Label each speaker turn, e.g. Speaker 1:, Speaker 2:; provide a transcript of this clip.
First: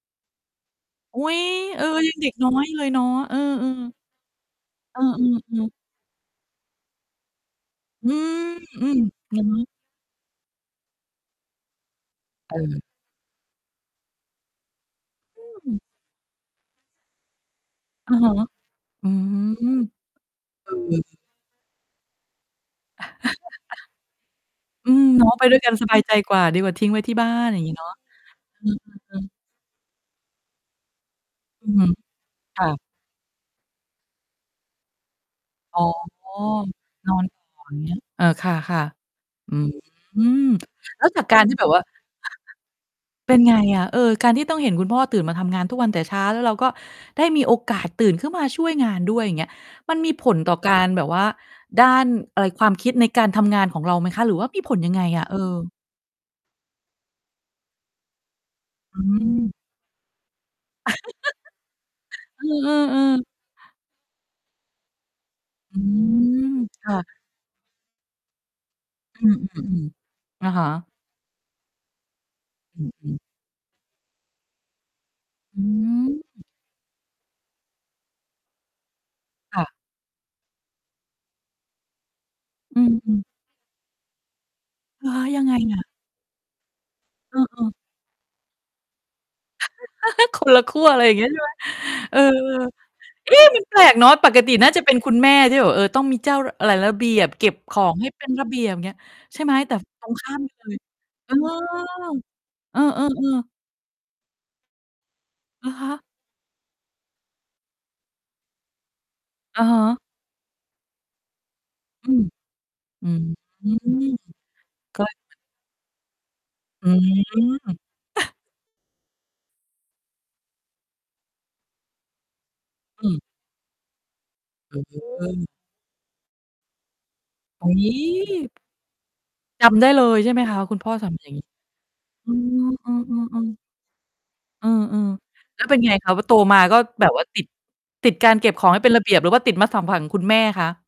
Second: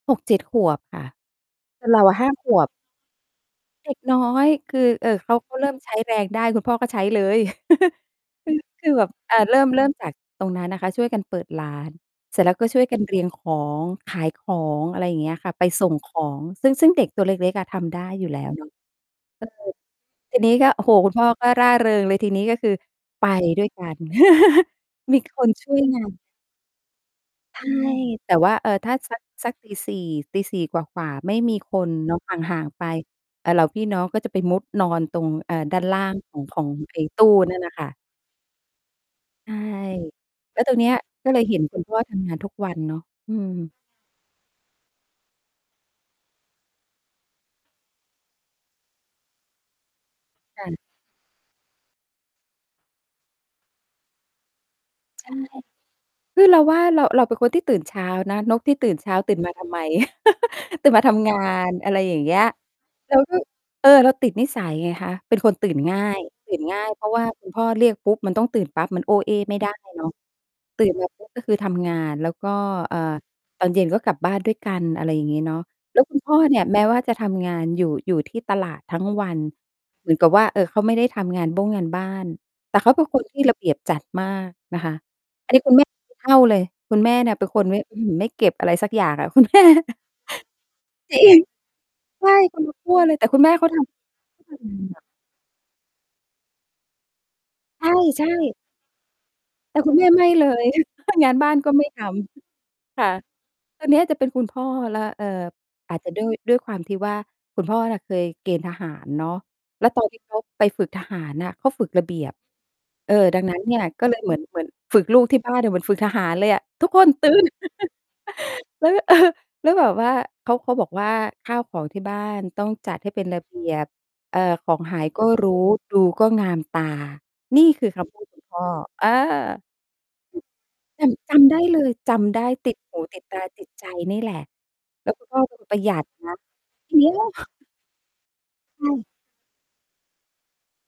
Speaker 1: 6-7 ขวบค่ะ
Speaker 2: อุ๊ย เ
Speaker 1: แ
Speaker 2: อ
Speaker 1: ต
Speaker 2: อ
Speaker 1: ่เรา
Speaker 2: ยั
Speaker 1: อะ
Speaker 2: งเ
Speaker 1: ห
Speaker 2: ด
Speaker 1: ้
Speaker 2: ็
Speaker 1: า
Speaker 2: ก
Speaker 1: ข
Speaker 2: น้อ
Speaker 1: ว
Speaker 2: ย
Speaker 1: บ
Speaker 2: เลยเนาะ เออ
Speaker 1: เด
Speaker 2: ๆ
Speaker 1: ็กน้อย คือ
Speaker 2: เอ
Speaker 1: เอ่อ เขาเ
Speaker 2: อ
Speaker 1: ริ
Speaker 2: ๆ ๆ
Speaker 1: ่มใช้แรงได้ คุณพ่อก็ใช้เลย
Speaker 2: อือ
Speaker 1: คือ ค
Speaker 2: อื
Speaker 1: ือ
Speaker 2: ม
Speaker 1: แบบ อ
Speaker 2: อ
Speaker 1: ่
Speaker 2: ื
Speaker 1: า
Speaker 2: อ
Speaker 1: เ
Speaker 2: ฮ
Speaker 1: ริ่
Speaker 2: ึ
Speaker 1: ม เริ่ม จากตรงนั้นนะคะ ช่วยกันเปิดร้าน เสร็จแล้วก็ช่
Speaker 2: เออ
Speaker 1: วยกันเรียงของขายของ อะไรอย่างเงี้ย
Speaker 2: อ
Speaker 1: ค่ะ ไป
Speaker 2: ืม
Speaker 1: ส่งของ ซึ่ง ซึ่งเด็กตัวเล็ก ๆ อะทำได้
Speaker 2: อะ
Speaker 1: อย
Speaker 2: ฮ
Speaker 1: ู่
Speaker 2: ะ
Speaker 1: แล้วเนาะ
Speaker 2: อืม
Speaker 1: เออ ที่นี้ ก
Speaker 2: เ
Speaker 1: ็
Speaker 2: อ
Speaker 1: โอ้โฮ
Speaker 2: อ
Speaker 1: คุณพ่อก็ร่าเริงเลยทีนี้ ก็คือไปด้วยกัน
Speaker 2: อืม
Speaker 1: มี
Speaker 2: เนาะ
Speaker 1: ค
Speaker 2: ไป
Speaker 1: น
Speaker 2: ด้วย
Speaker 1: ช
Speaker 2: กั
Speaker 1: ่
Speaker 2: น
Speaker 1: วย
Speaker 2: สบ
Speaker 1: ง
Speaker 2: าย
Speaker 1: า
Speaker 2: ใจ
Speaker 1: น
Speaker 2: กว่า ดีกว่าทิ้งไว้ที่บ้าน อ
Speaker 1: ใ
Speaker 2: ย
Speaker 1: ช
Speaker 2: ่าง
Speaker 1: ่
Speaker 2: งี้เนาะ
Speaker 1: แต่ว่า
Speaker 2: เอ
Speaker 1: เอ่อ ถ้าสั
Speaker 2: อ
Speaker 1: ก
Speaker 2: ๆ ๆ
Speaker 1: สัก 4:00- 4:00 กว่า ๆ ไม่มี
Speaker 2: อือ
Speaker 1: ค
Speaker 2: ฮึ
Speaker 1: นเนาะ ห่า
Speaker 2: ค
Speaker 1: ง
Speaker 2: ่ะ
Speaker 1: ๆ ไป อ่า เราพี่น้องก็จะไปมุดนอนตรง เอ่อ ด้
Speaker 2: อ๋
Speaker 1: า
Speaker 2: อ
Speaker 1: นล่างของ ของไอ้
Speaker 2: นอ
Speaker 1: ต
Speaker 2: น
Speaker 1: ู้
Speaker 2: ต่
Speaker 1: นั่น
Speaker 2: อ
Speaker 1: น่
Speaker 2: อ
Speaker 1: ะ
Speaker 2: ย่า
Speaker 1: ค
Speaker 2: งเ
Speaker 1: ่
Speaker 2: ง
Speaker 1: ะ
Speaker 2: ี้ย เอ่อ ค่ะ
Speaker 1: ใช
Speaker 2: ๆ อื
Speaker 1: ่
Speaker 2: ม
Speaker 1: แล้วตรงเนี้ย
Speaker 2: แล้วจา
Speaker 1: ก
Speaker 2: ก
Speaker 1: ็
Speaker 2: ก
Speaker 1: เล
Speaker 2: าร
Speaker 1: ย
Speaker 2: ที
Speaker 1: เห
Speaker 2: ่
Speaker 1: ็น
Speaker 2: แบบ
Speaker 1: ค
Speaker 2: ว
Speaker 1: ุ
Speaker 2: ่า
Speaker 1: ณพ่อทำงานทุกวันเนาะ อ
Speaker 2: เ
Speaker 1: ื
Speaker 2: ป็นไง
Speaker 1: ม
Speaker 2: อะ? เอ่อ การที่ต้องเห็นคุณพ่อตื่นมาทำงานทุกวันแต่เช้า แล้วเราก็ได้มีโอกาสตื่นขึ้นมาช่วยงานด้วย อย่างเงี้ย มันมีผลต่อ
Speaker 1: ค่
Speaker 2: ก
Speaker 1: ะ
Speaker 2: ารแบบว่าด้าน อะไร ความคิดในการทำงาน ของเราไหมคะ? หรือว่ามีผลยังไงอ
Speaker 1: ใช
Speaker 2: ะ?
Speaker 1: ่
Speaker 2: เออ
Speaker 1: คือเราว่าเรา เราเป็นคนที่ตื่นเช้านะ นกที่ตื่
Speaker 2: อ
Speaker 1: น
Speaker 2: ื
Speaker 1: เช้า ตื่นม
Speaker 2: ม
Speaker 1: าทำไม? ตื่นมา ทำงาน อะไรอย่างเงี้
Speaker 2: เ
Speaker 1: ย
Speaker 2: ออ
Speaker 1: เรา
Speaker 2: ๆ ๆ
Speaker 1: ก็ เออ เราติดนิสัยไงคะ เป็นคน ตื่
Speaker 2: อ
Speaker 1: น
Speaker 2: ื
Speaker 1: ง่าย
Speaker 2: ม
Speaker 1: ตื่นง่า
Speaker 2: ค
Speaker 1: ย
Speaker 2: ่
Speaker 1: เพ
Speaker 2: ะ
Speaker 1: ราะว่าคุณพ่อเรียกปุ๊บมันต้องตื่นปั๊บ มันโอ้
Speaker 2: อื
Speaker 1: เอ้ไม่ได้
Speaker 2: ม
Speaker 1: เนาะ
Speaker 2: ๆ ๆ อะฮะ
Speaker 1: ตื่นมาปุ๊บก็คือทำงาน แล้วก็
Speaker 2: อื
Speaker 1: เอ่อ
Speaker 2: ม ๆ
Speaker 1: ตอนเย็นก็กลับบ้านด้วยกัน อะไรอย่างงี้เนา
Speaker 2: อ
Speaker 1: ะ
Speaker 2: ื
Speaker 1: แล้ว
Speaker 2: ม
Speaker 1: คุณพ่อ
Speaker 2: อึ
Speaker 1: เนี่ยแม้ว่าจะทำงานอยู่ อยู่ที่ตลาดทั้งวัน
Speaker 2: ค่ะ
Speaker 1: เหมือนกับว่า เอ่อ เขาไม่ได้ทำงานบ้งงานบ้าน แต่
Speaker 2: อื
Speaker 1: เขาเป็นค
Speaker 2: ม
Speaker 1: นที่ระเบียบจัดมากนะคะ
Speaker 2: เหรอ ยัง
Speaker 1: อั
Speaker 2: ไ
Speaker 1: น
Speaker 2: ง
Speaker 1: นี้คุ
Speaker 2: อ
Speaker 1: ณแ
Speaker 2: ะ?
Speaker 1: ม่ ไม่เท่าเลย คุณแม่เนี่
Speaker 2: เ
Speaker 1: ย
Speaker 2: อ
Speaker 1: เป็นคน
Speaker 2: อ
Speaker 1: ไ
Speaker 2: ๆ
Speaker 1: ม่ อื้อฮือ เก็บอะไรสักอย่างอะคุณ แม่
Speaker 2: คนละขั้ว อะไรอย่
Speaker 1: จ
Speaker 2: า
Speaker 1: ร
Speaker 2: งเ
Speaker 1: ิ
Speaker 2: งี้ย ใช
Speaker 1: ง
Speaker 2: ่ไหม เออ
Speaker 1: ใช่ คนละขั้วเลย แต่
Speaker 2: เอ๊
Speaker 1: คุณ
Speaker 2: ะ
Speaker 1: แม่
Speaker 2: มั
Speaker 1: เ
Speaker 2: น
Speaker 1: ขา
Speaker 2: แป
Speaker 1: ท
Speaker 2: ลกเ
Speaker 1: ำ
Speaker 2: น
Speaker 1: เข
Speaker 2: าะ ปก
Speaker 1: า
Speaker 2: ติ
Speaker 1: ทำ
Speaker 2: น่
Speaker 1: ง
Speaker 2: าจะ
Speaker 1: าน
Speaker 2: เป็
Speaker 1: ห
Speaker 2: น
Speaker 1: นัก
Speaker 2: คุณแม่ที่แบบ เอ่อ ต้องมีเจ้า ร อะไร ระเบียบ เก็บของ ให้
Speaker 1: ใ
Speaker 2: เ
Speaker 1: ช
Speaker 2: ป็
Speaker 1: ่
Speaker 2: นระเ
Speaker 1: ๆ
Speaker 2: บียบ อย่างเงี้ย ใช่ไหม แต่
Speaker 1: แต่คุณแ
Speaker 2: ต
Speaker 1: ม
Speaker 2: ร
Speaker 1: ่
Speaker 2: ง
Speaker 1: ไ
Speaker 2: ข
Speaker 1: ม่
Speaker 2: ้าม
Speaker 1: เล
Speaker 2: เล
Speaker 1: ย
Speaker 2: ย
Speaker 1: ง
Speaker 2: เ
Speaker 1: า
Speaker 2: ออ
Speaker 1: นบ้านก็ไม่ท
Speaker 2: เอ
Speaker 1: ำ ค่ะ
Speaker 2: อ ๆ ๆ
Speaker 1: ตอนเนี้ยจะเป็นคุณพ่อแล้ว เอ่อ
Speaker 2: เหรอค
Speaker 1: อาจ
Speaker 2: ะ?
Speaker 1: จะด้วย ด้วยความที่ว่าคุณพ่อน่ะ เคยเกณฑ์ทหารเนาะ
Speaker 2: อะฮ
Speaker 1: แล้ว
Speaker 2: ะ
Speaker 1: ตอนที่เขาไปฝึกทหารน่ะ เขาฝึกร
Speaker 2: อ
Speaker 1: ะเ
Speaker 2: ื
Speaker 1: บี
Speaker 2: ม
Speaker 1: ยบ
Speaker 2: อื
Speaker 1: เอ่อ
Speaker 2: ม
Speaker 1: ดังนั้นเนี่ย ก็เลยเหมือน เหมือนฝ
Speaker 2: ก
Speaker 1: ึ
Speaker 2: ็
Speaker 1: กลูกที่บ้านเนี่ยเหมือนฝึกทหารเลยอะ "ท
Speaker 2: อ
Speaker 1: ุ
Speaker 2: ื
Speaker 1: กคนตื่น"
Speaker 2: ม
Speaker 1: แล้วก็ เอ่อ แล้วแบบว่าเขา เขาบอกว่า "ข้าวของที่บ้านต้องจัด
Speaker 2: อ
Speaker 1: ให้
Speaker 2: ื
Speaker 1: เป
Speaker 2: ม
Speaker 1: ็นระเบียบ เอ่อ ของหาย
Speaker 2: เ
Speaker 1: ก็ร
Speaker 2: ออ
Speaker 1: ู้ ดูก็งามตา" นี่
Speaker 2: อุ๊
Speaker 1: คือ
Speaker 2: ย
Speaker 1: คำพูดคุณพ่อ เออ
Speaker 2: จำได้เลย ใช่ไหมคะ คุณพ่อ
Speaker 1: จ
Speaker 2: สอน มาอย
Speaker 1: ำ
Speaker 2: ่
Speaker 1: จ
Speaker 2: างงี้
Speaker 1: ำได้เลย จ
Speaker 2: อ๋อ
Speaker 1: ำได้ติด
Speaker 2: เอ
Speaker 1: หู ติดต
Speaker 2: อ
Speaker 1: า
Speaker 2: ๆ ๆ
Speaker 1: ติดใจนี่แหละ
Speaker 2: เอ
Speaker 1: แ
Speaker 2: อ
Speaker 1: ล้วคุณพ่อ ค
Speaker 2: ๆ แล้
Speaker 1: น
Speaker 2: วเป
Speaker 1: ป
Speaker 2: ็
Speaker 1: ร
Speaker 2: น
Speaker 1: ะห
Speaker 2: ไ
Speaker 1: ย
Speaker 2: ง
Speaker 1: ัด
Speaker 2: คะ? พอ
Speaker 1: น
Speaker 2: โต
Speaker 1: ะ
Speaker 2: มาก็
Speaker 1: สุด
Speaker 2: แบ
Speaker 1: ย
Speaker 2: บ
Speaker 1: อ
Speaker 2: ว่า
Speaker 1: ด
Speaker 2: ติด ติดการเก็บของให้
Speaker 1: ใช
Speaker 2: เป็นระ
Speaker 1: ่
Speaker 2: เบียบ หรือว่าติดมนุษยสัมพันธ์ ของคุณแม่คะ?